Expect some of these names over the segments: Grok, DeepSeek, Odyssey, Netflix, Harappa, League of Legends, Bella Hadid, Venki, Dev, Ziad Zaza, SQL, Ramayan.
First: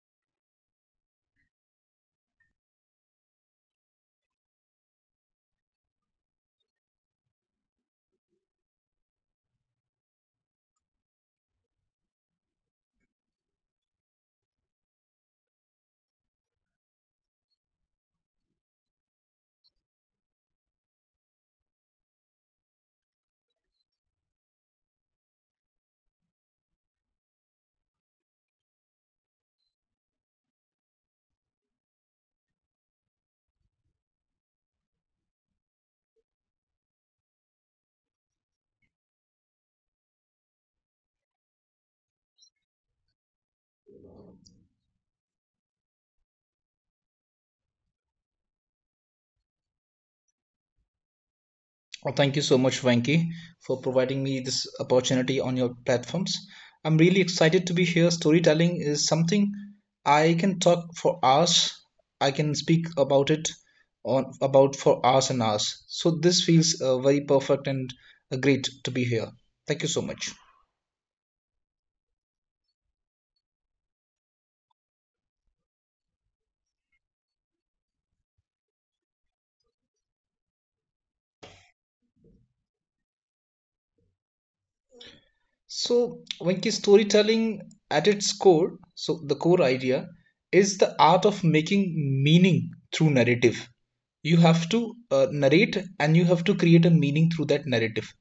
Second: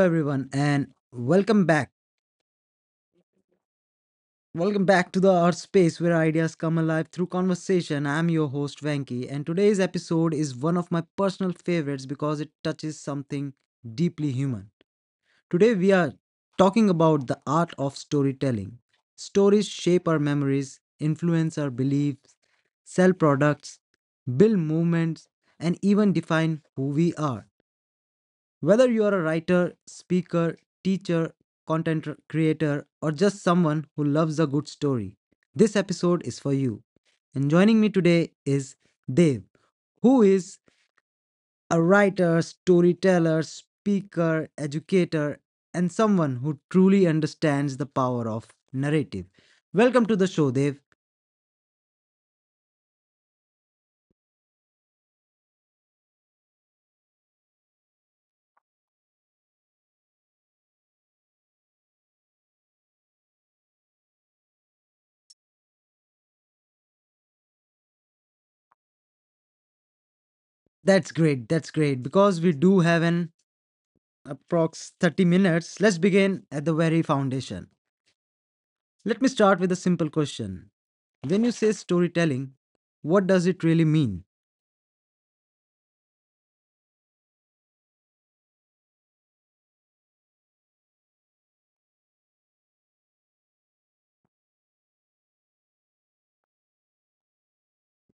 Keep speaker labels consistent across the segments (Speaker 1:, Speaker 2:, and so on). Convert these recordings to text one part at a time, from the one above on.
Speaker 1: everyone, and welcome back. Welcome back to the Art Space where ideas come alive through conversation. I'm your host, Venki, and today's episode is one of my personal favorites because it touches something deeply human. Today, we are talking about the art of storytelling. Stories shape our memories, influence our beliefs, sell products, build movements, and even define who we are. Whether you are a writer, speaker, teacher, content creator, or just someone who loves a good story, this episode is for you. And joining me today is Dev, who is a writer, storyteller, speaker, educator, and someone who truly understands the power of narrative. Welcome to the show, Dev.
Speaker 2: Well, thank you so much, Venki, for providing me this opportunity on your platforms. I'm really excited to be here. Storytelling is something I can talk for hours. I can speak about it on about for hours and hours. So this feels very perfect and great to be here. Thank you so much.
Speaker 1: That's great. That's great. Because we do have an approx 30 minutes, let's begin at the very foundation. Let me start with a simple question. When you say storytelling, what does it really mean?
Speaker 2: So, Venki, storytelling at its core, so the core idea is the art of making meaning through narrative. You have to narrate and you have to create a meaning through that narrative.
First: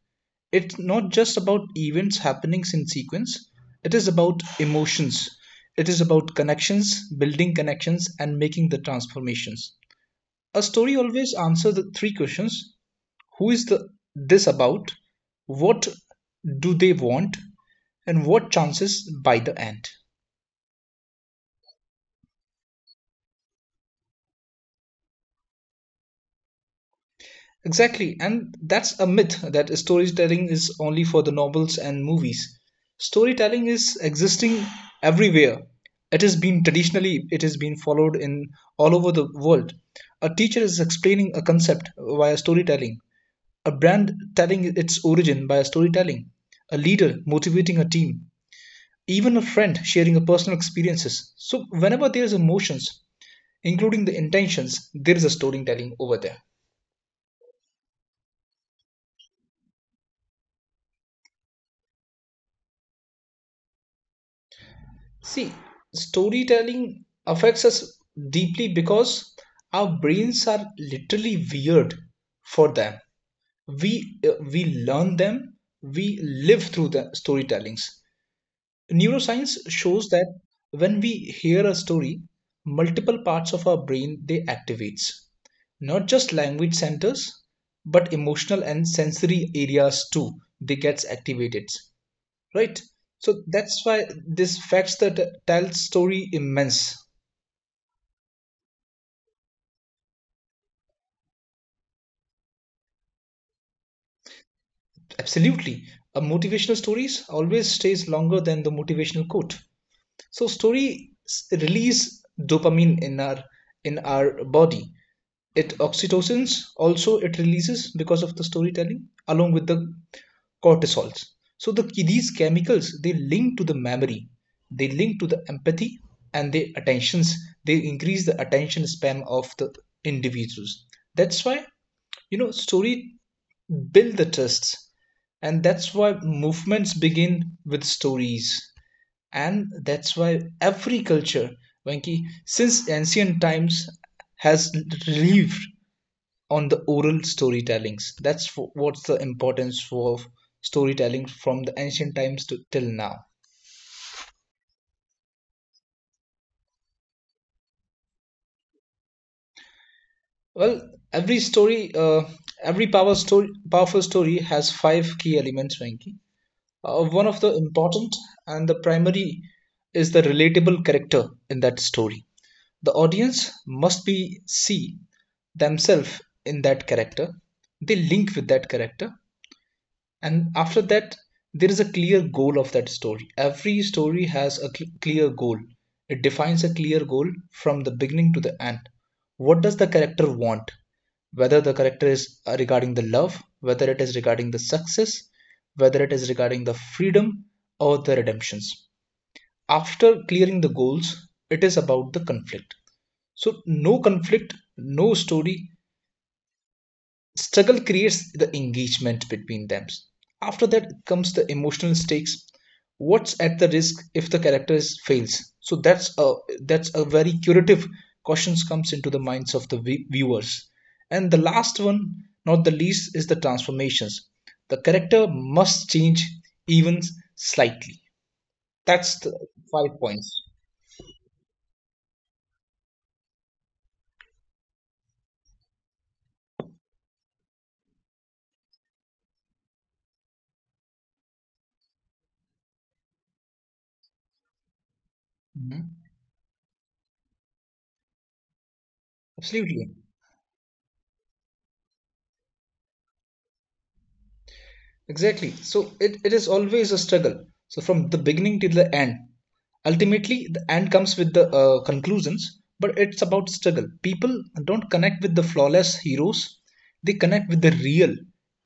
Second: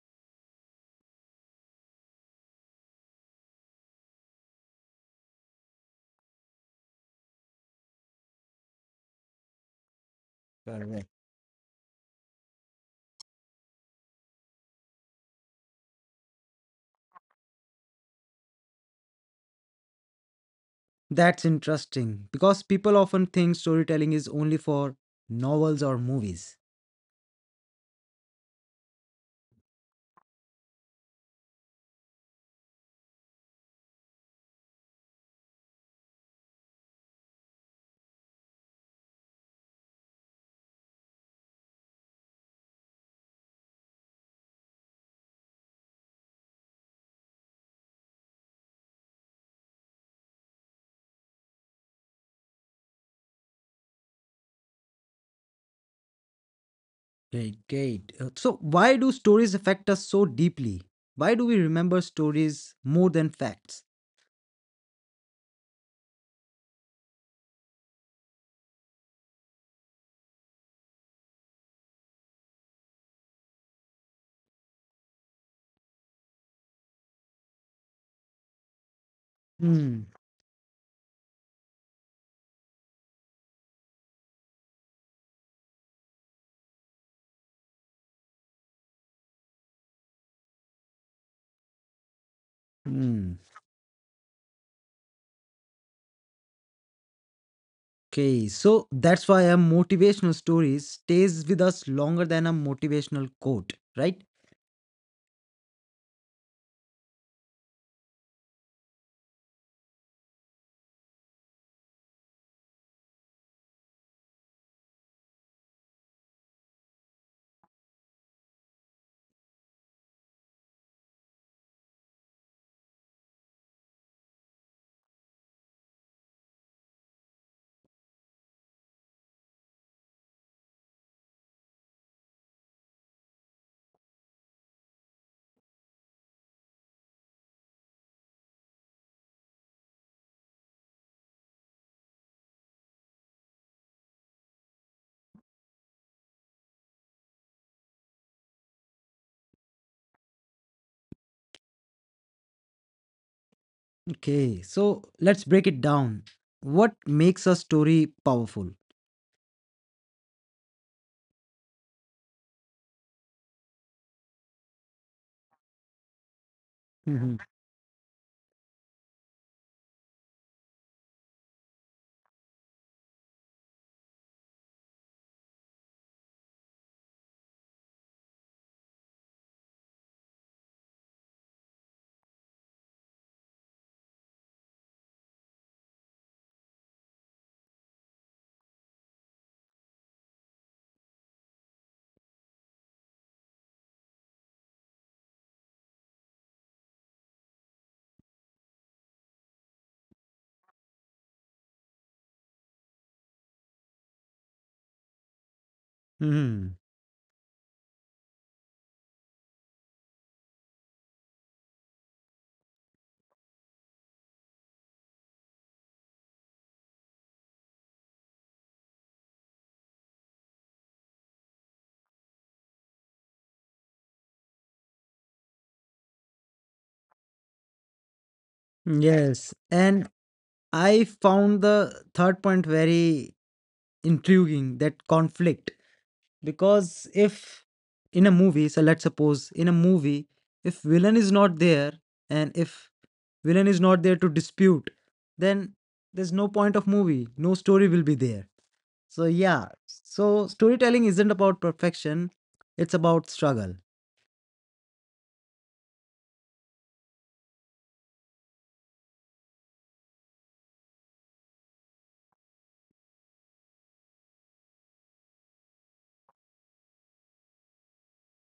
Speaker 2: It's not just about events, happenings in sequence, it is about emotions, it is about connections, building connections, and making the transformations. A story
Speaker 1: Correct.
Speaker 2: always answers the three questions: who is the, this about? What do they want? And what chances by the end.
Speaker 1: That's interesting because people often think storytelling is only for novels or movies.
Speaker 2: Exactly, and that's a myth that storytelling is only for the novels and movies. Storytelling is existing everywhere. It has been traditionally it has been followed in all over the world. A teacher is explaining a concept via storytelling. A brand telling its origin by storytelling. A leader motivating a team. Even a friend sharing a personal experiences. So whenever there is emotions, including the intentions, there is a storytelling over there.
Speaker 1: Great, great. So, why do stories affect us so deeply? Why do we remember stories more than facts?
Speaker 2: See, storytelling affects us deeply because our brains are literally weird for them. We learn them, we live through the storytellings. Neuroscience
Speaker 1: Hmm.
Speaker 2: shows that when we hear a story, multiple parts of our brain they activates, not just language centers, but emotional and sensory areas too. They gets activated, right,
Speaker 1: Hmm.
Speaker 2: so that's why this facts that tell story immense
Speaker 1: Okay, so that's why a motivational story stays with us longer than a motivational quote, right?
Speaker 2: absolutely a motivational stories always stays longer than the motivational quote. So story release dopamine in our body. It oxytocins also it releases because of the storytelling along with the cortisols. So the these chemicals they link to the memory, they link to the empathy and the attentions. They increase the attention span of the individuals. That's why, you know, story build the trusts, and that's why movements begin with stories, and that's why every culture, Venki, since ancient times has lived on the oral storytellings. That's for, what's the importance of storytelling from the ancient times to till now.
Speaker 1: Okay, so let's break it down. What makes a story powerful?
Speaker 2: Well, every story, powerful story has five key elements, Venki. One of
Speaker 1: Hmm.
Speaker 2: the important and the primary is the relatable character in that story. The audience must be see themselves in that character. They link with that character, and after that there is a clear goal of that story. Every story has a clear goal. It defines a clear goal from the beginning to the end. What does the character want, whether the character is regarding the love, whether it is regarding the success, whether it is regarding the freedom or the redemptions. After clearing the goals, it is about the conflict. So no conflict, no story.
Speaker 1: Hmm.
Speaker 2: Struggle creates the engagement between them. After that comes the emotional stakes. What's at the risk if the character is, fails? So that's a very curative questions comes into the minds of the viewers. And the last one, not the least, is the transformations. The character must change, even slightly. That's the
Speaker 1: Yes,
Speaker 2: five
Speaker 1: and
Speaker 2: points.
Speaker 1: I found the third point very intriguing, that conflict. Because if in a movie, so let's suppose in a movie, if villain is not there and if villain is not there to dispute, then
Speaker 2: Mhm.
Speaker 1: there's no point of movie, no story will be there. So, yeah,
Speaker 2: Absolutely.
Speaker 1: so storytelling isn't about perfection, it's about struggle.
Speaker 2: Exactly. So it is always a struggle. So from the beginning till the end, ultimately the end comes with the conclusions, but it's about struggle. People don't connect with the flawless heroes; they connect with the real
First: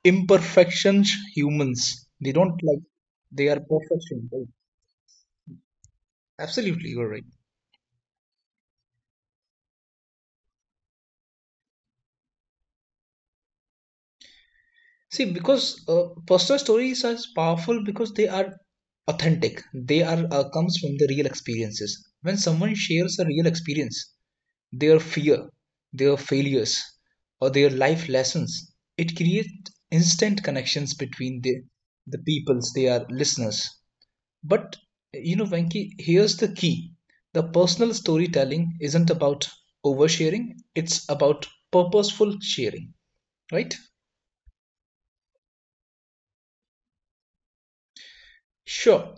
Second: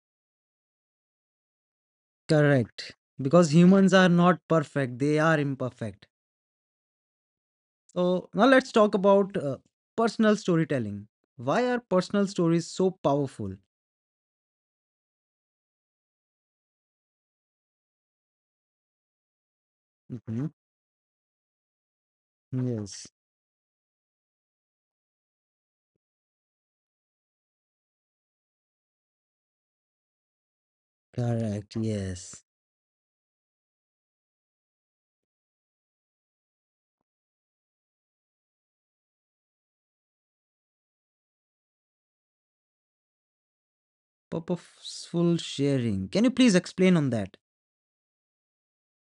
Speaker 2: imperfections humans. They don't like
Speaker 1: Correct.
Speaker 2: they
Speaker 1: Because
Speaker 2: are
Speaker 1: humans are
Speaker 2: perfection,
Speaker 1: not
Speaker 2: right?
Speaker 1: perfect, they are imperfect.
Speaker 2: Absolutely, you're right.
Speaker 1: So, now let's talk about personal storytelling. Why are personal stories so powerful?
Speaker 2: See, because personal stories are powerful because they are authentic. They are
Speaker 1: Mhm.
Speaker 2: comes from the real experiences. When someone
Speaker 1: Yes.
Speaker 2: shares a real experience, their fear, their failures, or their life lessons, it creates instant connections between
Speaker 1: Correct.
Speaker 2: the
Speaker 1: Yes.
Speaker 2: peoples, they are listeners. But you know, Venki, here's the key. The personal storytelling isn't about oversharing, it's about purposeful sharing, right?
Speaker 1: Purposeful sharing. Can you please explain on that?
Speaker 2: Sure.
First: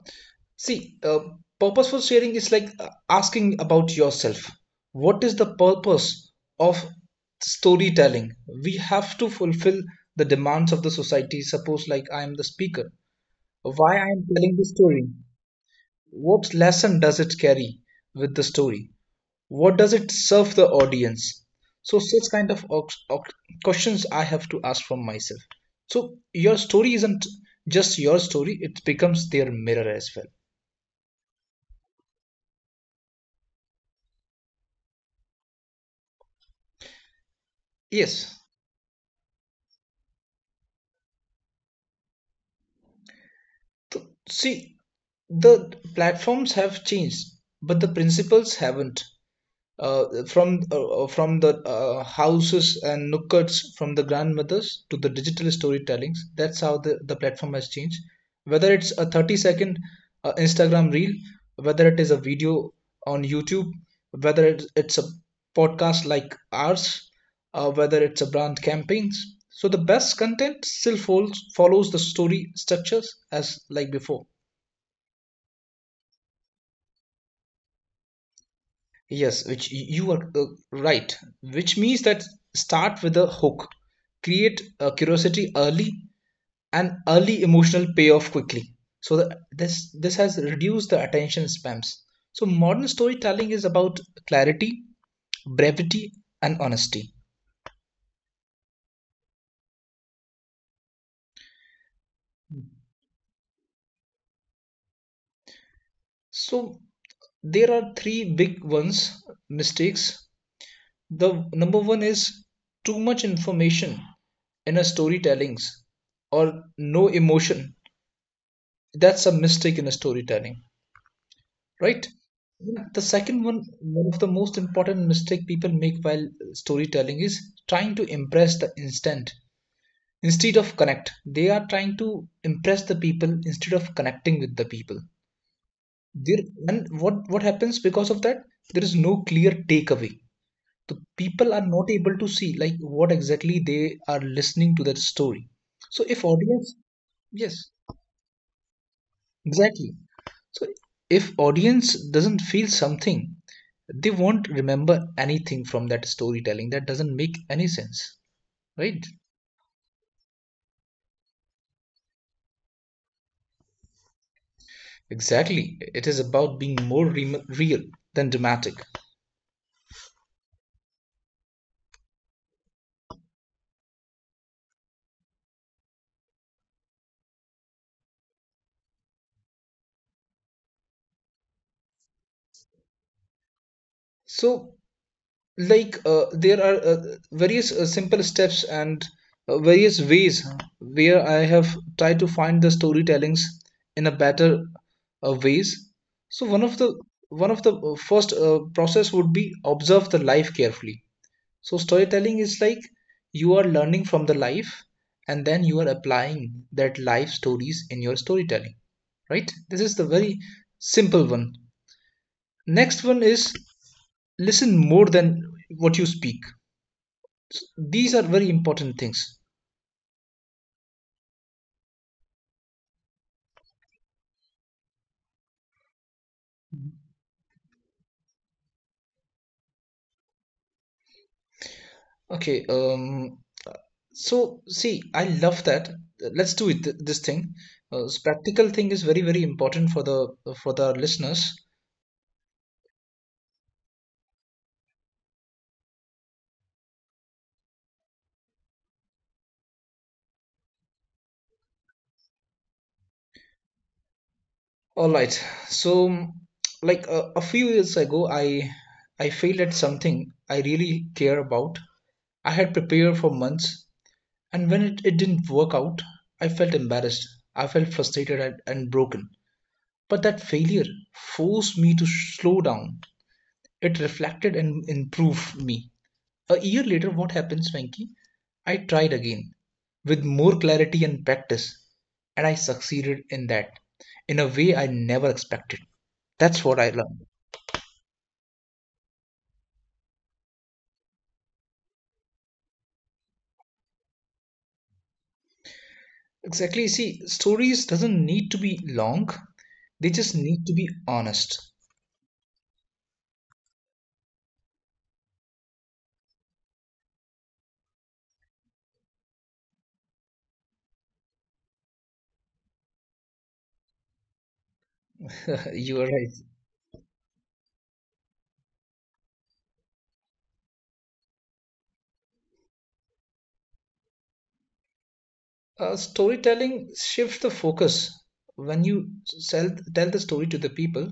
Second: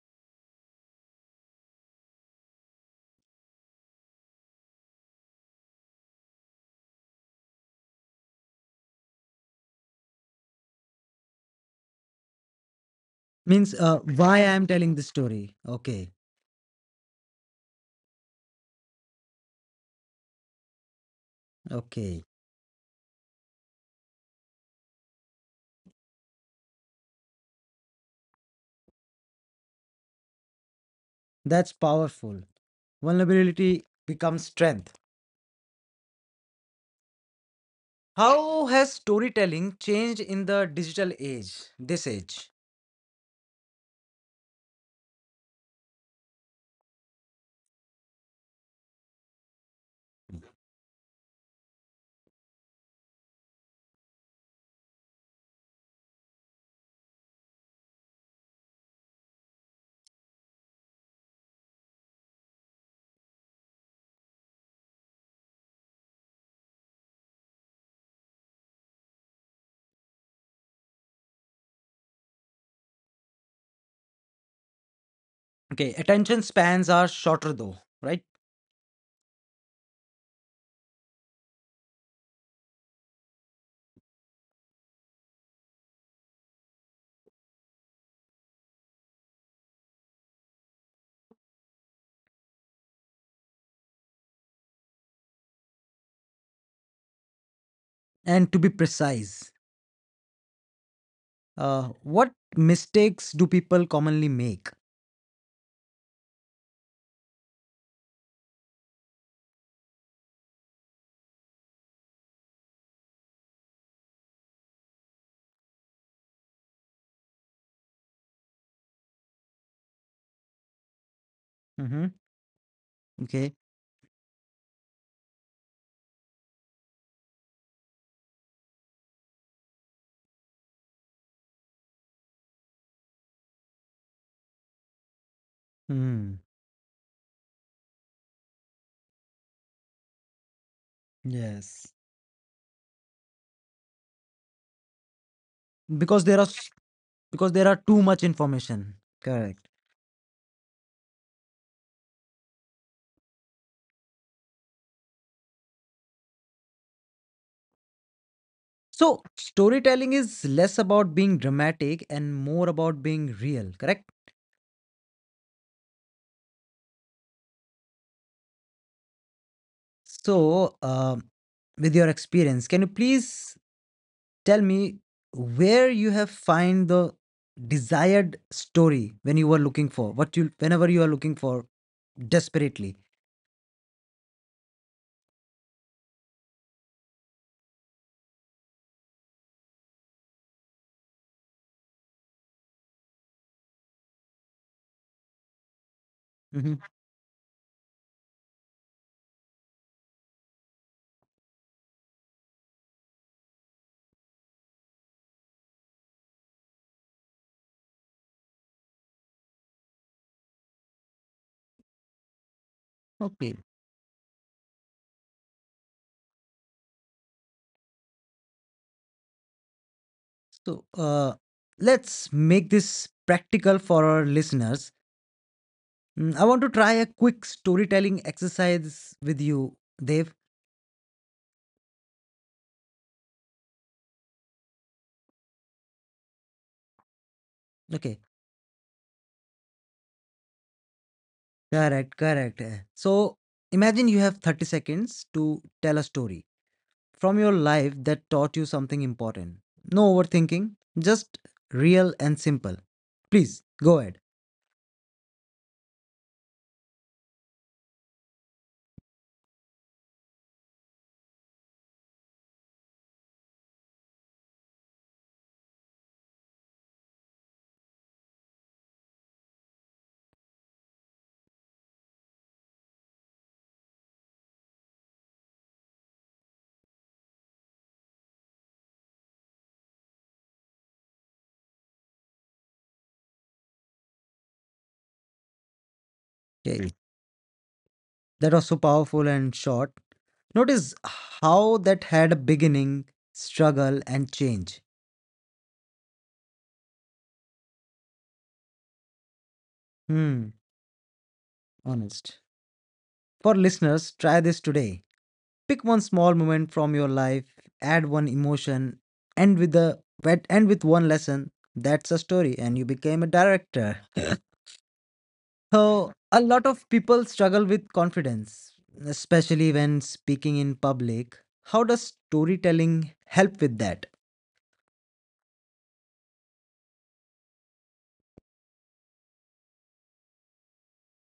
Speaker 2: See, purposeful sharing is like asking about yourself. What is the purpose of storytelling? We have to fulfill the demands of the society. Suppose, like, I am the speaker.
Speaker 1: Means
Speaker 2: Why I am
Speaker 1: why I
Speaker 2: telling the
Speaker 1: am telling this
Speaker 2: story?
Speaker 1: story. Okay.
Speaker 2: What lesson does it carry with the story? What does it serve the audience? So,
Speaker 1: Okay.
Speaker 2: such kind of questions I have to ask from myself. So, your story isn't just your story, it becomes their mirror as well.
Speaker 1: That's powerful. Vulnerability becomes strength.
Speaker 2: Yes.
Speaker 1: How has storytelling changed in the digital age, this age?
Speaker 2: See, the platforms have changed, but the principles haven't. From the houses and nookers from the grandmothers to the digital storytellings. That's how the platform has changed. Whether it's a 30 second instagram reel, whether it is a video on youtube, whether it's a podcast like ours, whether it's a brand campaigns, so the best content still follows the story structures as like before.
Speaker 1: Okay, attention spans are shorter though, right?
Speaker 2: Yes, which you are right, which means that start with a hook, create a curiosity early and early emotional payoff quickly. So that this has reduced the attention spams. So modern storytelling is about clarity, brevity, and honesty.
Speaker 1: And to be precise, what mistakes do people commonly make?
Speaker 2: So there are three big ones mistakes. The number one is too much information in a storytellings or no emotion. That's a mistake in a storytelling,
Speaker 1: Mm-hmm.
Speaker 2: right? The
Speaker 1: Okay.
Speaker 2: second one, one of the most important mistake people make while storytelling is trying to impress the instant instead of connect. They are trying to impress the people instead of connecting with the people.
Speaker 1: Mm.
Speaker 2: There and what happens because of that? There is no clear takeaway. The people are
Speaker 1: Yes.
Speaker 2: not able to see like what exactly they are listening to that story. So
Speaker 1: because there
Speaker 2: if
Speaker 1: are s-
Speaker 2: audience,
Speaker 1: because there are
Speaker 2: yes,
Speaker 1: too much information. Correct.
Speaker 2: exactly. So if audience doesn't feel something, they won't remember anything from that storytelling. That doesn't make any sense, right?
Speaker 1: So storytelling is less about being dramatic and more about being real, correct?
Speaker 2: Exactly, it is about being more real than dramatic.
Speaker 1: So, with your experience, can you please tell me where you have find the desired story when you were looking for, what you, whenever you are looking for desperately?
Speaker 2: So like there are various simple steps and various ways where I have tried to find the storytellings in a better ways. So one
Speaker 1: Hmm.
Speaker 2: of the one of the first process would be observe the life carefully. So storytelling is like you are learning from the life and then you are applying that life stories in your storytelling, right? This is the very simple one. Next one is
Speaker 1: Okay.
Speaker 2: listen more than what you speak. These are very important things.
Speaker 1: So, let's make this practical for our listeners. Mm, I want to try a quick storytelling exercise with you, Dev.
Speaker 2: Okay, so see, I love that. Let's do this thing. This
Speaker 1: Okay,
Speaker 2: practical thing is very very important for the listeners.
Speaker 1: correct, correct. So, imagine you have 30 seconds to tell a story from your life that taught you something important. No overthinking, just real and simple. Please go ahead.
Speaker 2: All right. So, like a few years ago, I failed at something I really care about. I had prepared for months, and when it didn't work out, I felt embarrassed. I felt frustrated and broken. But that failure forced me to slow down. It reflected and improved me. A year later, what happens, Venki? I tried again with more clarity and practice, and I succeeded in that in a way I never expected. That's
Speaker 1: Okay.
Speaker 2: what
Speaker 1: Mm.
Speaker 2: I learned.
Speaker 1: That was so powerful and short. Notice how that had a beginning, struggle, and change.
Speaker 2: Exactly. See, stories doesn't need to be long. They just
Speaker 1: Hmm,
Speaker 2: need to be honest.
Speaker 1: honest. For listeners, try this today. Pick one small moment from your life, add one emotion, end with the end with one lesson. That's a story, and you became a director. So,
Speaker 2: You are
Speaker 1: a
Speaker 2: right.
Speaker 1: lot of people struggle with confidence, especially when speaking in public. How does storytelling help with that?
Speaker 2: Storytelling shifts the focus when you tell the story to the people.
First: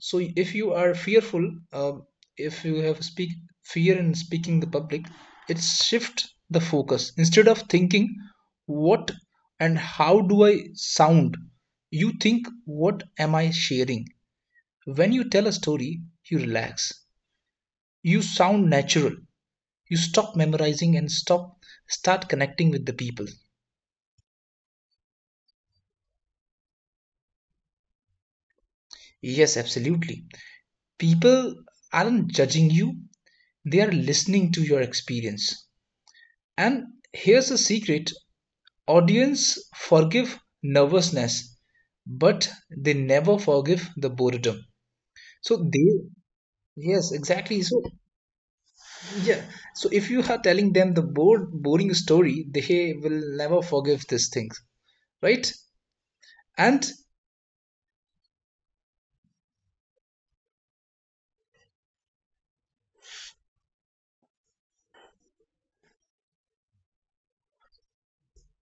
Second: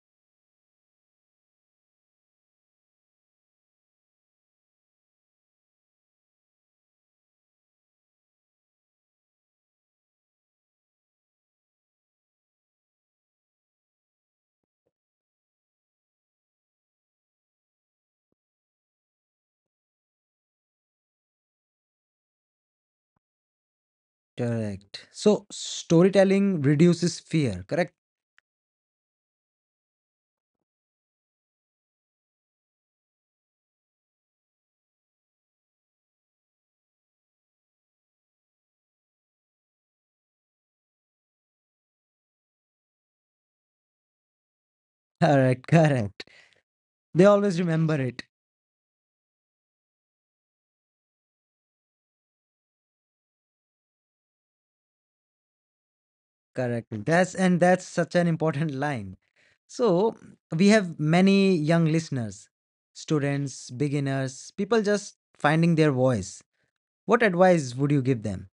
Speaker 2: So if you are fearful, if you have speak fear in speaking the public, it shift the focus. Instead of thinking what and how do I sound, you think what am I sharing? When you tell a story, you relax. You sound natural. You stop memorizing and stop start connecting with the people.
Speaker 1: Correct. So, storytelling reduces fear. Correct.
Speaker 2: Yes, absolutely. People aren't judging you, they are listening to your experience. And here's the secret audience forgive nervousness, but they never forgive the boredom. So
Speaker 1: Correct.
Speaker 2: they,
Speaker 1: Correct.
Speaker 2: yes,
Speaker 1: They
Speaker 2: exactly.
Speaker 1: always
Speaker 2: So,
Speaker 1: remember it.
Speaker 2: yeah. So if you are telling them the boring story, they will never forgive these things, right? And
Speaker 1: Correct. That's such an important line. So, we have many young listeners, students, beginners, people just finding their voice. What advice would you give them?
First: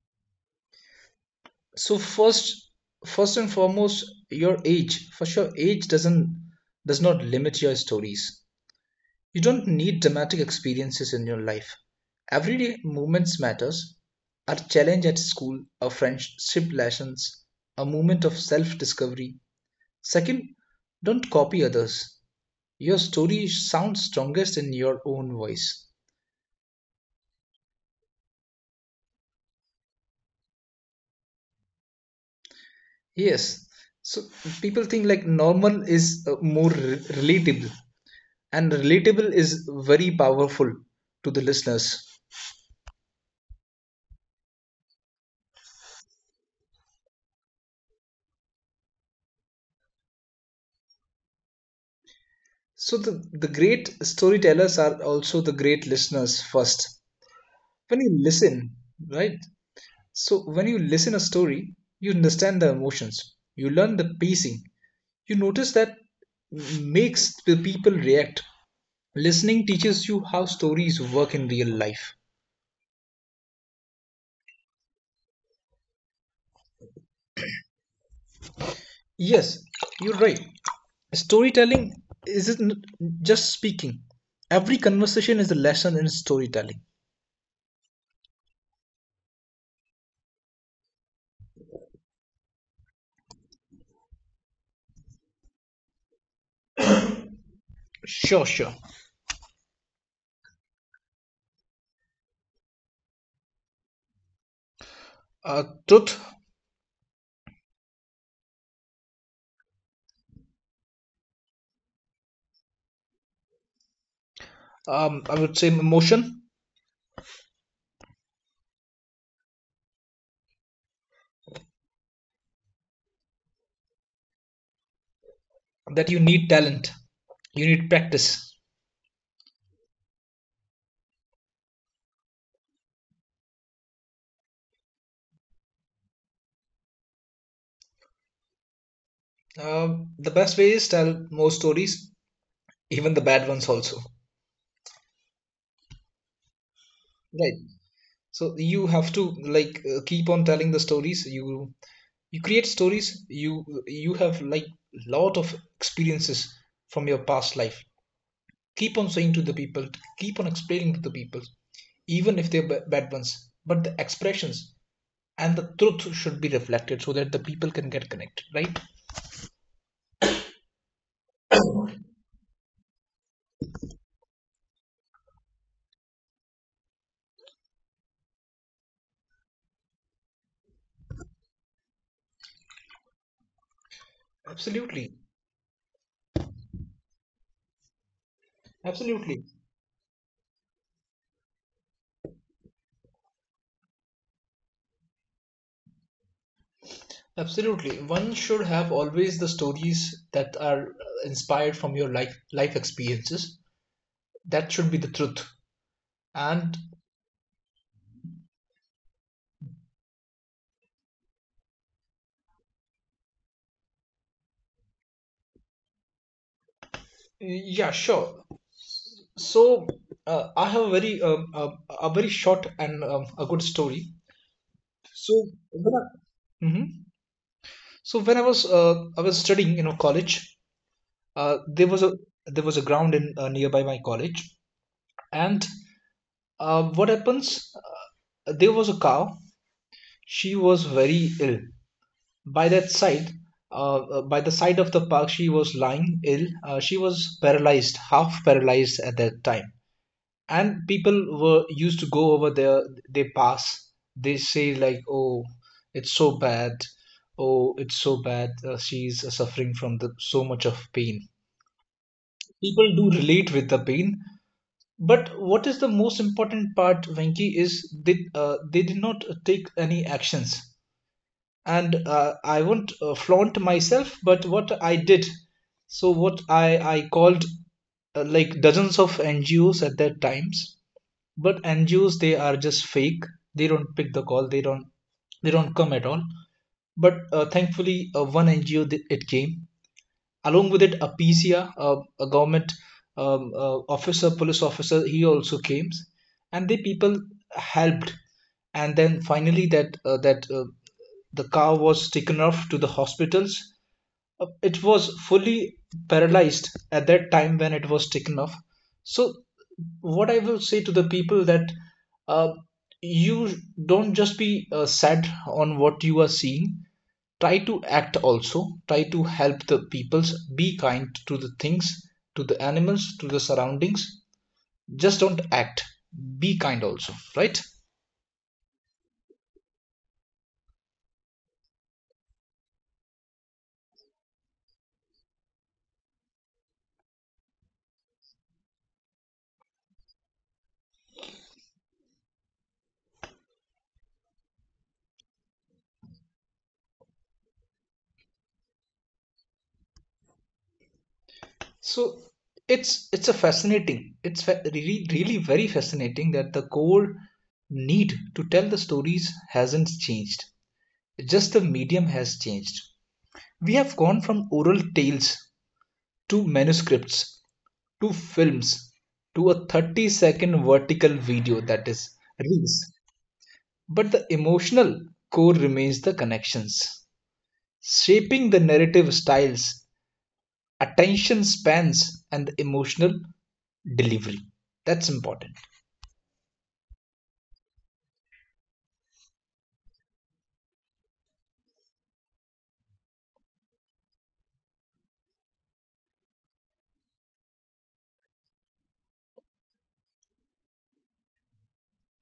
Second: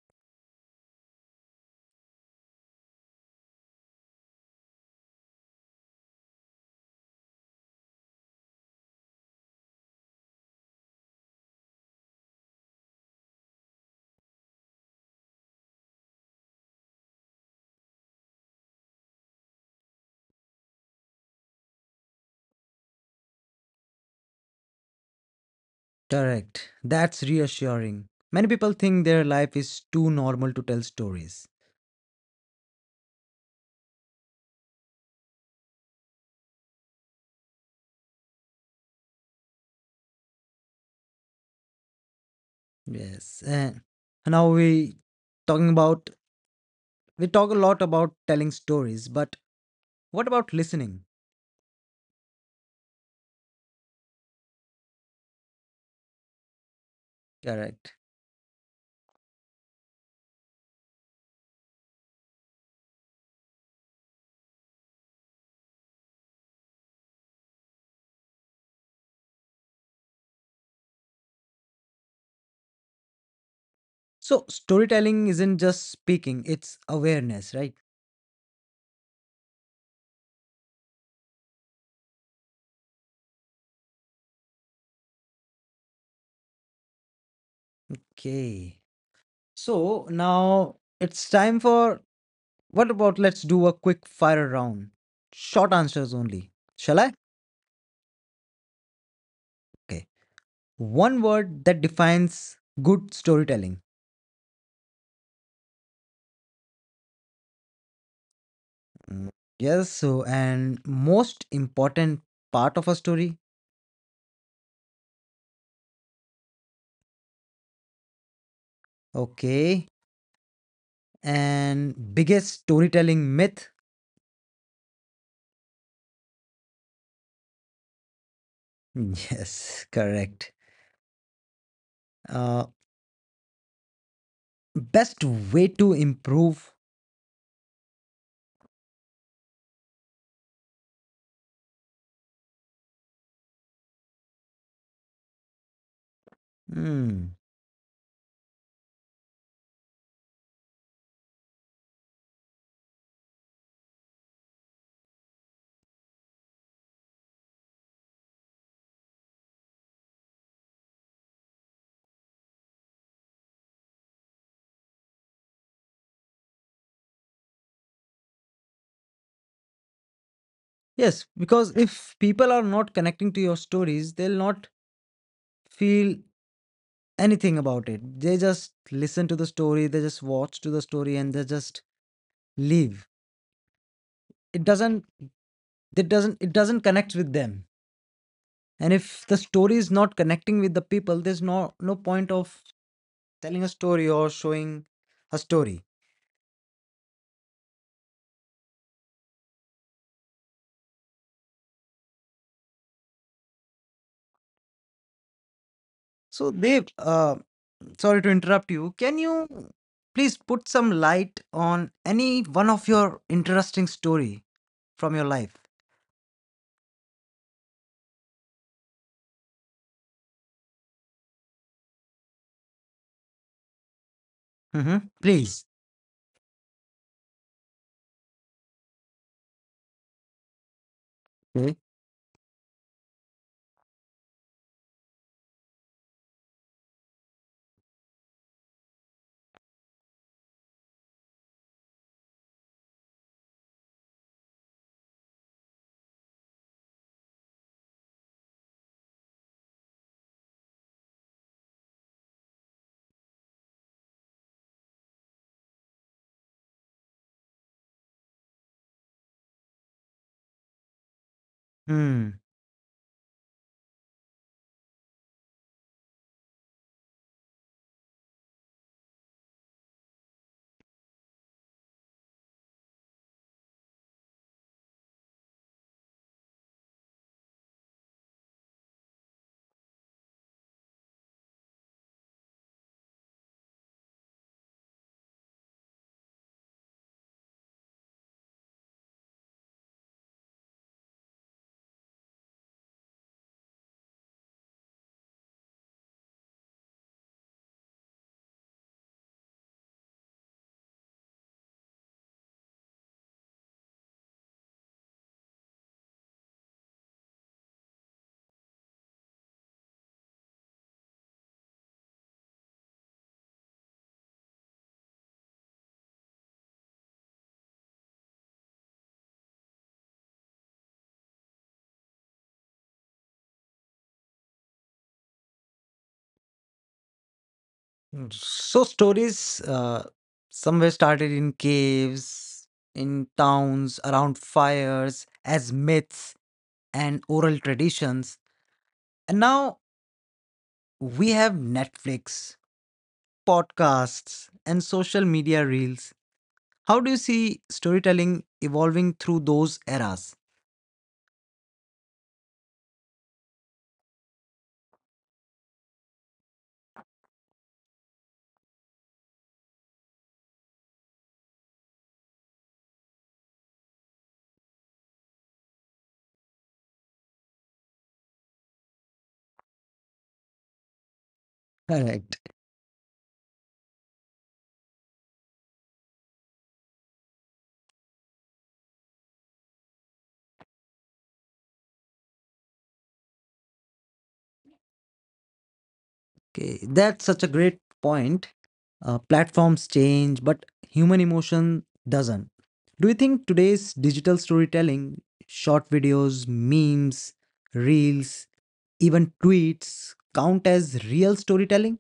Speaker 2: so first, first and foremost, your age, for sure. Age doesn't does not limit your stories. You don't need dramatic experiences in your life. Everyday moments matters. A challenge at school, a friendship lessons, a moment of self discovery. Second, don't copy others. Your story sounds strongest in your own voice.
Speaker 1: Correct. That's reassuring. Many people think their life is too normal to tell stories.
Speaker 2: Yes, so people think like normal is more relatable, and relatable is very powerful to the listeners.
Speaker 1: Yes. And now talking about we talk a lot about telling stories, but what about listening?
Speaker 2: So the great storytellers are also the great listeners first.
Speaker 1: Correct.
Speaker 2: When you listen, right? So when you listen a story, you understand the emotions, you learn the pacing, you notice that makes the people react. Listening teaches you how stories work in real life.
Speaker 1: So storytelling isn't just speaking, it's awareness, right?
Speaker 2: Yes, you're right. Storytelling isn't just speaking. Every conversation is a lesson in storytelling.
Speaker 1: Okay. So now it's time for, what about, let's do a quick fire round. Short answers only. Shall I?
Speaker 2: Sure, sure.
Speaker 1: Okay. One word that defines good storytelling.
Speaker 2: Truth.
Speaker 1: Mm. Yes, so and most important part of a story.
Speaker 2: Um, I would say emotion.
Speaker 1: Okay. And biggest storytelling myth.
Speaker 2: That you need talent, you need practice.
Speaker 1: Yes, correct. Uh, Best way to improve.
Speaker 2: The best way is tell more stories, even the bad ones also.
Speaker 1: Hmm.
Speaker 2: Right. So you have to like keep on telling the stories. You create stories. You have like lot of experiences from your past life. Keep on saying to the people. Keep on explaining to the people, even if bad ones. But the expressions and the truth should be reflected so that the people can get connected, right?
Speaker 1: Yes, because if people are not connecting to your stories, they'll not feel anything about it. They just listen to the story, they just watch to the story, and they just leave. It
Speaker 2: Absolutely.
Speaker 1: doesn't. It doesn't. It doesn't connect with them, and
Speaker 2: Absolutely.
Speaker 1: if the story is not connecting with the people, there's no point of telling a story or showing a story.
Speaker 2: Absolutely, one should have always the stories that are inspired from your life experiences. That should be the truth.
Speaker 1: So,
Speaker 2: And
Speaker 1: Dev, sorry to interrupt, you can you please put some light on any one of your interesting story from your life?
Speaker 2: yeah, sure. So I have a very a very short and a good story.
Speaker 1: Hmm,
Speaker 2: So
Speaker 1: please.
Speaker 2: when I, hmm so when I was I was studying, you know, college. There
Speaker 1: Okay.
Speaker 2: was a— there was a ground in, nearby my college. And uh, what happens? There was a cow. She was very ill. By that side, by the side of the park, she was lying ill. She was paralyzed, half paralyzed at that time. And people were used to go over there. They pass. They say like, "Oh, it's so bad. Oh, it's so bad. She's suffering from the so much of pain."
Speaker 1: Hmm.
Speaker 2: People do relate with the pain, but what is the most important part, Venki, is they did not take any actions, and I won't flaunt myself, but what I did, so what I called like dozens of NGOs at that times, but NGOs, they are just fake. They don't pick the call. They don't— they don't come at all. But thankfully, one it came along with it, a PCR, a government officer, police officer, he also came, and the people helped, and then finally that the car was taken off to the hospitals. It was fully paralyzed at that time when it was taken off. So what I will say to the people, that uh, you don't just be sad on what you are seeing. Try to act also. Try to help the peoples. Be kind to the things, to the animals, to the surroundings. Just don't act, be kind also, right?
Speaker 1: Mm. So stories somewhere started in caves, in towns, around fires, as myths and oral traditions. And now we have Netflix, podcasts, and social media reels. How do you see storytelling evolving through those eras?
Speaker 2: So it's a fascinating— it's really really very fascinating that the core need to tell the stories hasn't changed. Just the medium has changed. We have gone from oral tales to manuscripts to films to a 30-second vertical video, that is
Speaker 1: Correct.
Speaker 2: reels. But the emotional core remains the connections, shaping the narrative styles, attention spans, and the emotional delivery. That's important.
Speaker 1: Okay, that's such a great point. Platforms change, but human emotion doesn't. Do you think today's digital storytelling, short videos, memes, reels, even tweets, count as real storytelling?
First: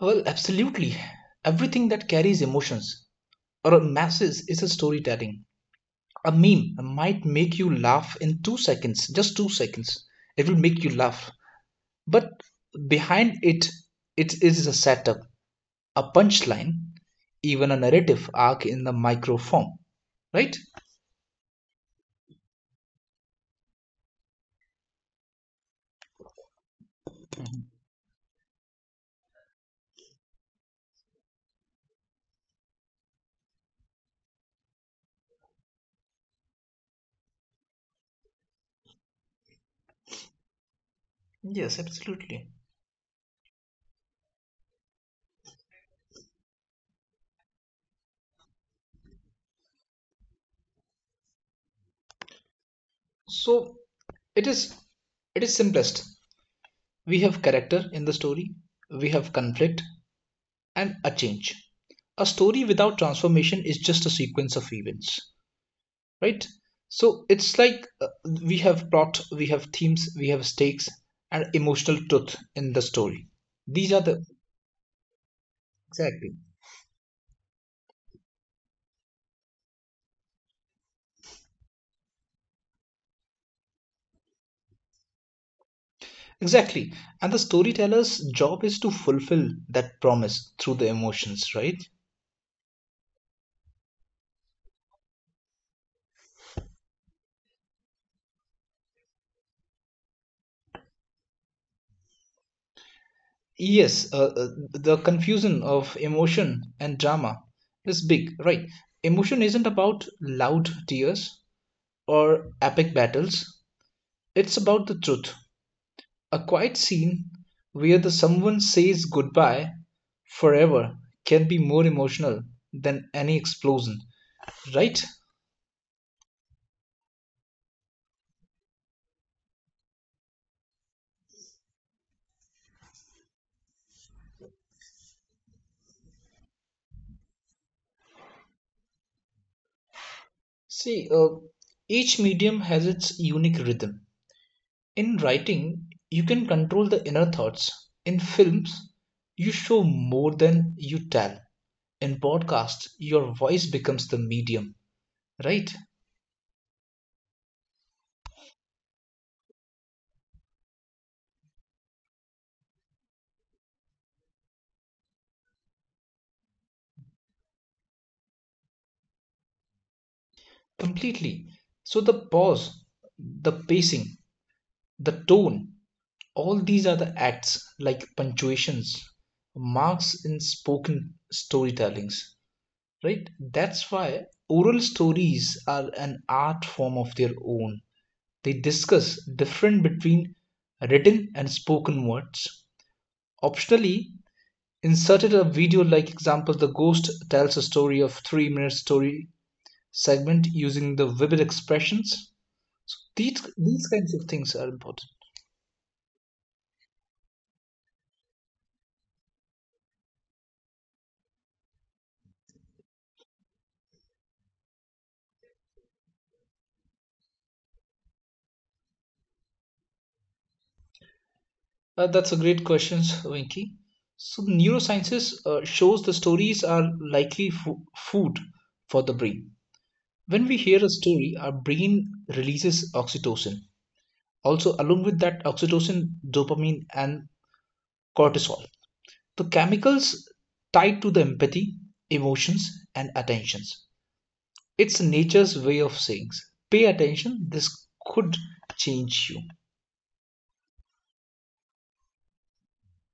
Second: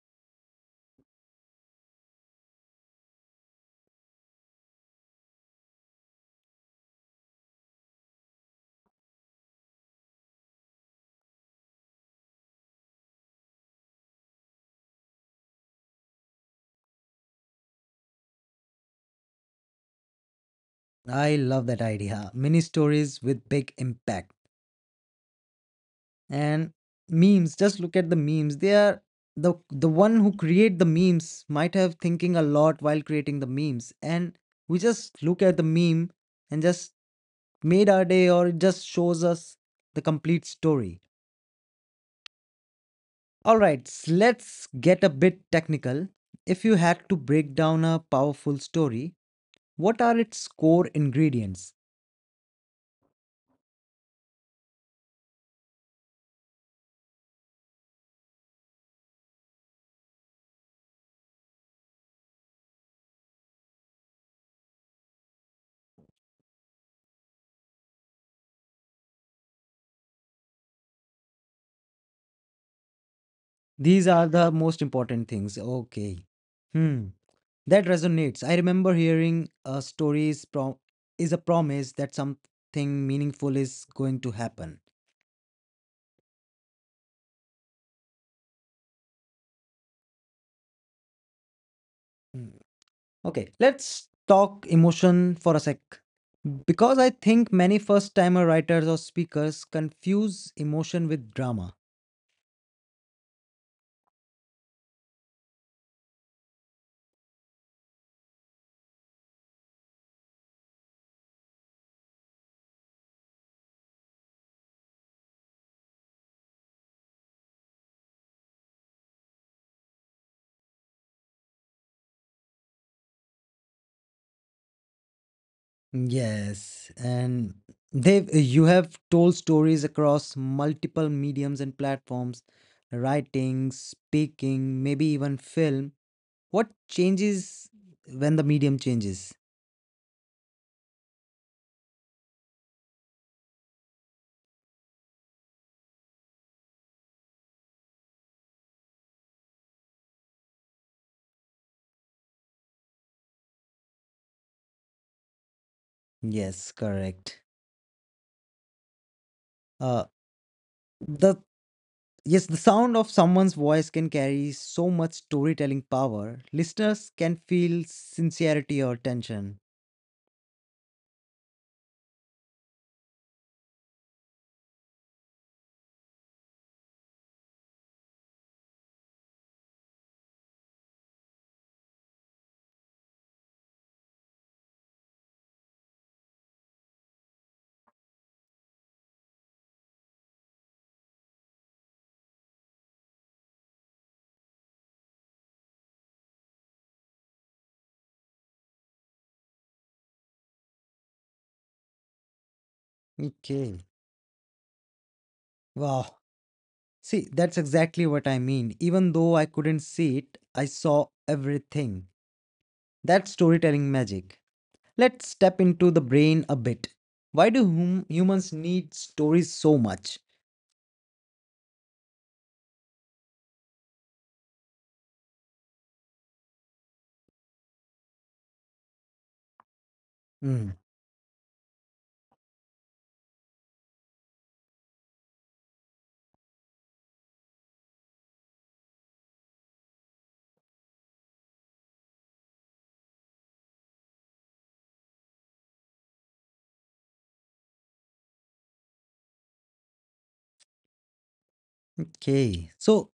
Speaker 2: Well, absolutely. Everything that carries emotions or masses is a storytelling. A meme might make you laugh in 2 seconds, just 2 seconds. It will make you laugh. But behind it, it is a setup, a punchline, even a narrative arc in the micro form, right?
Speaker 1: I love that idea. Mini stories with big impact. And memes, just look at the memes. They are the one who create the memes might have thinking a lot while creating the memes, and we just look at the meme and just made our day, or it just shows us the complete story.
Speaker 2: Yes, absolutely.
Speaker 1: All right, let's get a bit technical. If you had to break down a powerful story, what are its core ingredients?
Speaker 2: So it is— it is simplest. We have character in the story, we have conflict and a change. A story without transformation is just a sequence of events, right? So it's like we have plot, we have themes, we have stakes and emotional truth in the story. These are
Speaker 1: These
Speaker 2: the—
Speaker 1: are the most important things. Okay.
Speaker 2: exactly.
Speaker 1: Hmm. That resonates. I remember hearing a stories is a promise that something meaningful is going to happen.
Speaker 2: Exactly. And the storyteller's job is to fulfill that promise through the emotions, right?
Speaker 1: Mm. Okay, let's talk emotion for a sec. Because I think many first timer writers or speakers confuse emotion with drama.
Speaker 2: Yes, the confusion of emotion and drama is big, right? Emotion isn't about loud tears or epic battles. It's about the truth. A quiet scene where the someone says goodbye forever can be more emotional than any explosion, right?
Speaker 1: Yes, and they you have told stories across multiple mediums and platforms, writing, speaking, maybe even film. What changes when the medium changes?
Speaker 2: See, each medium has its unique rhythm. In writing, you can control the inner thoughts. In films, you show more than you tell. In podcasts, your voice becomes the medium, right?
Speaker 1: Yes, correct. Uh, the Yes, the sound of someone's voice can carry so much storytelling power. Listeners can feel sincerity or tension.
Speaker 2: Completely. So the pause, the pacing, the tone, all these are the acts like punctuations, marks in spoken storytellings, right? That's why oral stories are an art form of their own. They discuss difference between written and spoken words. Optionally, inserted a video like example the ghost tells a story of 3-minute story segment using the vivid expressions. So these
Speaker 1: Okay.
Speaker 2: these kinds of things are important.
Speaker 1: Wow. See, that's exactly what I mean. Even though I couldn't see it, I saw everything. That's storytelling magic. Let's step into the brain a bit. Why do humans need stories so much?
Speaker 2: That's a great question, Winky. So neurosciences shows the stories are likely food for the brain. When we
Speaker 1: Mm.
Speaker 2: hear a story, our brain releases oxytocin. Also, along with that oxytocin, dopamine, and cortisol, the chemicals tied to the empathy, emotions, and attentions. It's nature's way of saying, pay attention, this could change you.
Speaker 1: Okay. So,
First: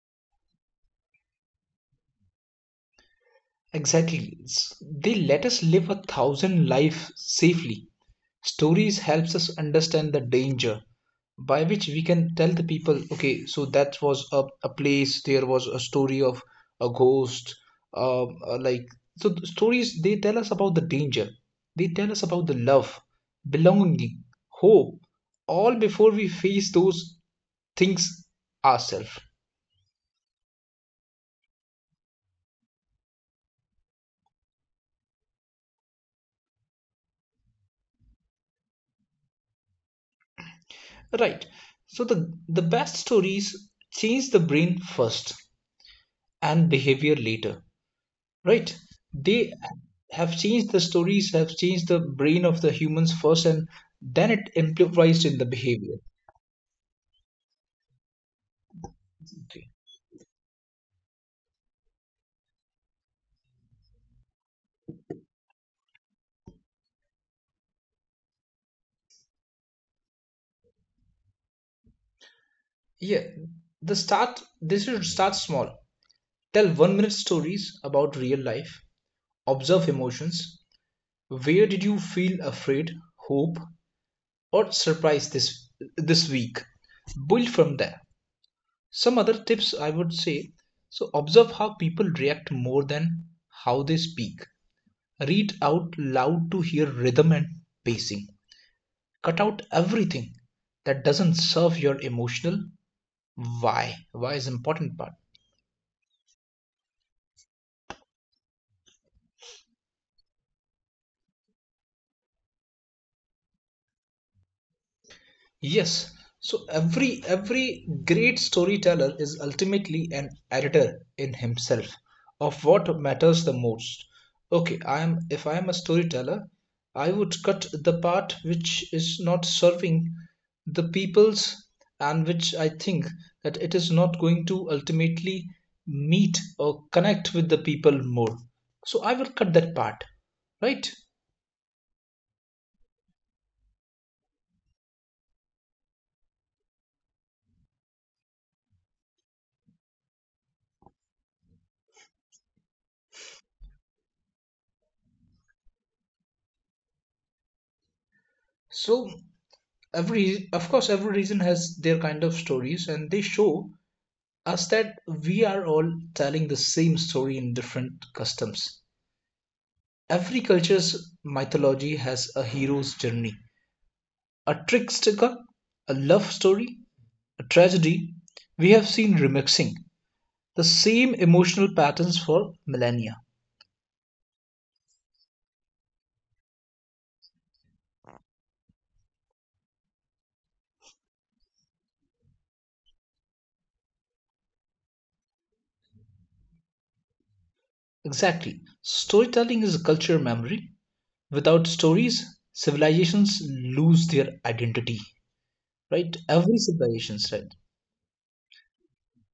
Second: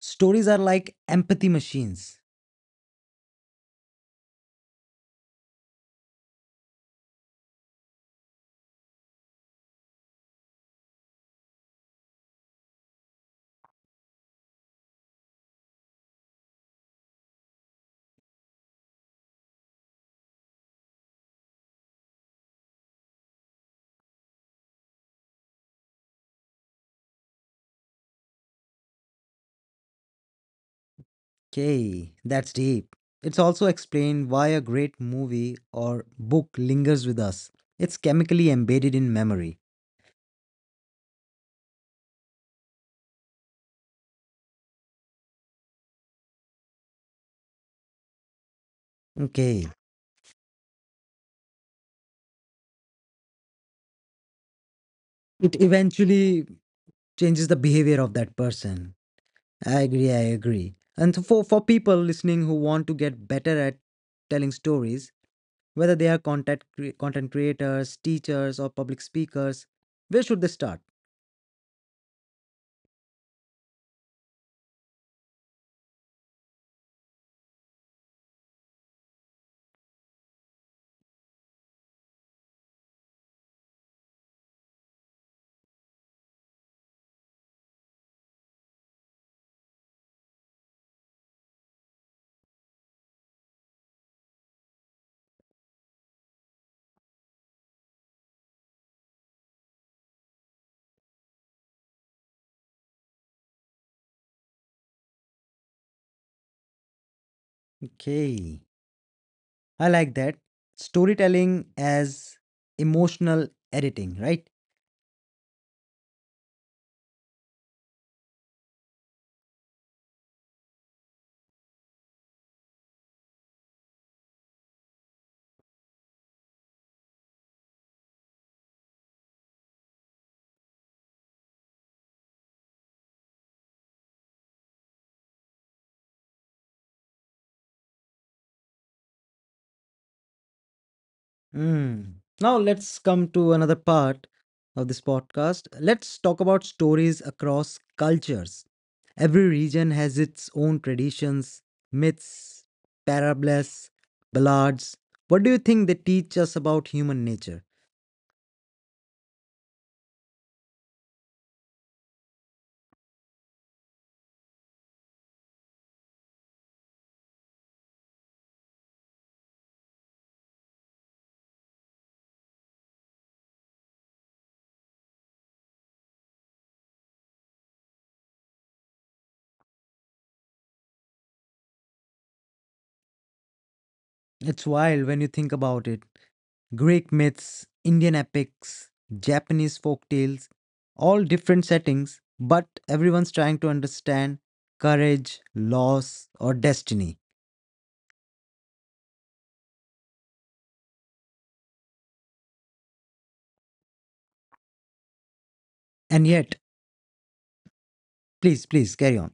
Speaker 1: stories are like empathy machines.
Speaker 2: Exactly. It's— they let us live a thousand lives safely. Stories helps us understand the danger, by which we can tell the people, okay, so that was a place, there was a story of a ghost, like, so the stories, they tell us about the danger. They tell us about the love, belonging, hope, all before we face those things ourselves.
Speaker 1: Okay, that's deep. It's also explained why a great movie or book lingers with us. It's chemically embedded in memory.
Speaker 2: Right. So the best stories change the brain first and behavior later. Right. They
Speaker 1: Okay,
Speaker 2: have changed— the stories have changed the brain of the humans first and then it implies in the
Speaker 1: it
Speaker 2: behavior.
Speaker 1: eventually changes the behavior of that person.
Speaker 2: Okay.
Speaker 1: I agree, I agree. And so for people listening who want to get better at telling stories, whether they are content creators, teachers, or public speakers, where should they start?
Speaker 2: Yeah, the start— this should start small. Tell 1 minute stories about real life. Observe emotions. Where did you feel afraid, hope, or surprise this this week? Build from there. Some other tips I would say, so observe how people react more than how they speak. Read out loud to hear rhythm and pacing. Cut out everything that doesn't serve your emotional why. Why is an important part.
Speaker 1: Okay, I like that. Storytelling as emotional editing, right?
Speaker 2: Yes. So every great storyteller is ultimately an editor in himself of what matters the most. Okay, I am— if I am a storyteller, I would cut the part which is not serving the people's and which I think that it is not going to ultimately meet or connect with the people more. So I will cut that part, right?
Speaker 1: Mm. Now let's come to another part of this podcast. Let's talk about stories across cultures. Every region has its own traditions, myths, parables, ballads. What do you think they teach us about human nature?
Speaker 2: So every— of course, every region has their kind of stories, and they show us that we are all telling the same story in different customs. Every culture's mythology has a hero's journey, a trickster, a love story, a tragedy. We have seen remixing the same emotional patterns for millennia.
Speaker 1: It's wild when you think about it. Greek myths, Indian epics, Japanese folk tales, all different settings, but everyone's trying to understand courage, loss, or destiny.
Speaker 2: Exactly, storytelling is a cultural memory. Without stories, civilizations lose their identity, right?
Speaker 1: And yet,
Speaker 2: Every civilization, right?
Speaker 1: please, please carry on.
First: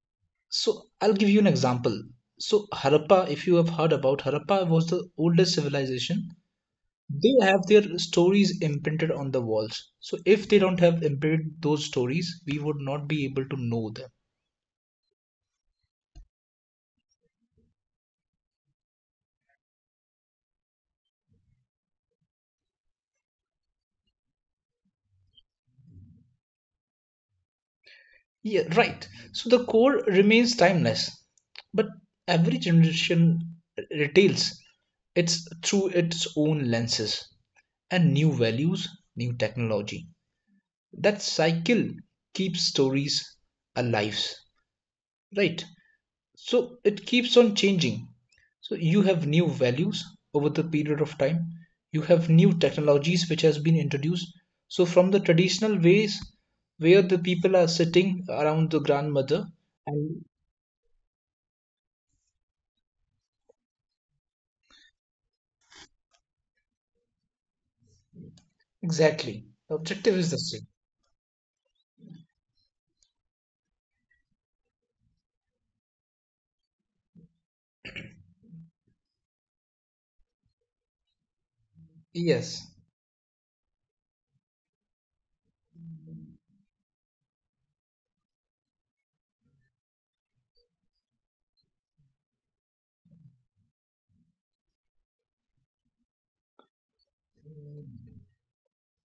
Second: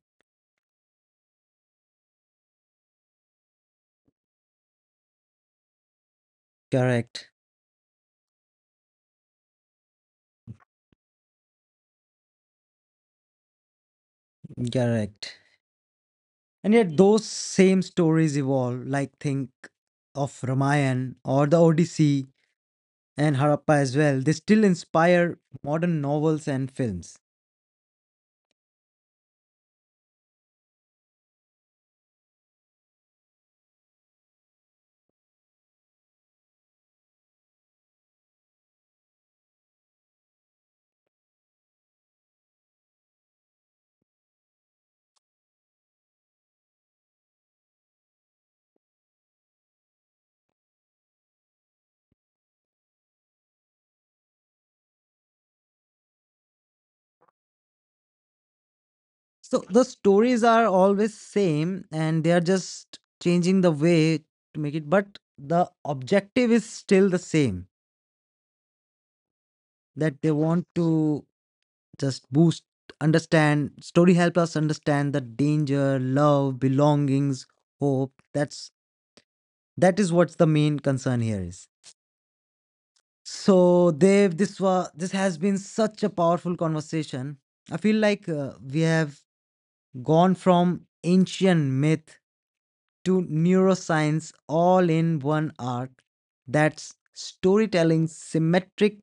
Speaker 2: So I'll give you an example. So Harappa, if you have heard about Harappa, was the oldest civilization.
Speaker 1: Correct,
Speaker 2: They have their stories imprinted on the walls. So if they don't have imprinted those stories, we would not be able to know them.
Speaker 1: correct. And yet, those same stories evolve, like think of Ramayan or the Odyssey and Harappa as well. They still inspire modern novels and films.
Speaker 2: Yeah, right. So the core remains timeless, but every generation retails it's through its own lenses and new values, new technology. That cycle keeps stories alive, right? So it keeps on changing. So you have new values over the period of time. You have new technologies which has been introduced. So from the traditional ways where the people are sitting around the grandmother,
Speaker 1: So the
Speaker 2: and
Speaker 1: stories are always same, and they are just changing the way to make it. But the objective is still the same,
Speaker 2: exactly the objective
Speaker 1: that
Speaker 2: is
Speaker 1: they
Speaker 2: the same.
Speaker 1: want to. Just boost, understand, story help us understand the danger, love, belongings, hope. That is what's the main concern here is.
Speaker 2: Yes.
Speaker 1: So, Dev, this has been such a powerful conversation. I feel like we have gone from ancient myth to neuroscience all in one arc. That's storytelling symmetric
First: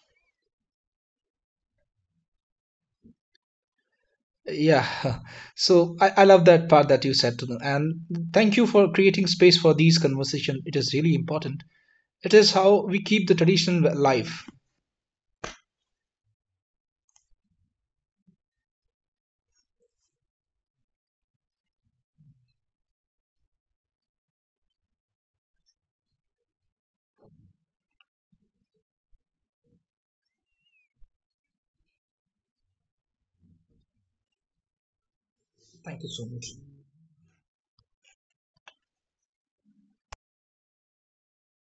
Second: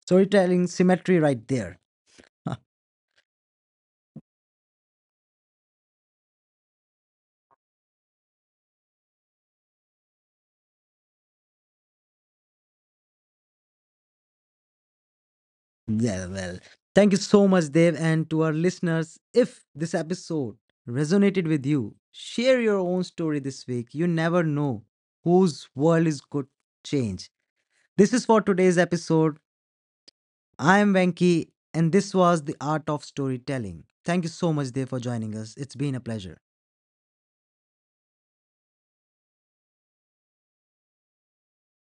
Speaker 1: storytelling symmetry right there.
Speaker 2: Yeah. So I love that part that you said to them, and thank you for creating space for these conversation. It is really important. It is how we keep the tradition alive.
Speaker 1: Yeah, well, thank you so much, Dev, and to our listeners. If this episode resonated with you, share your own story this week. You never know whose world is good change. This is for today's episode. I am Venki, and this was the art of storytelling. Thank you so much, Dev, for joining us. It's been a
Speaker 2: Thank you so
Speaker 1: pleasure.
Speaker 2: much.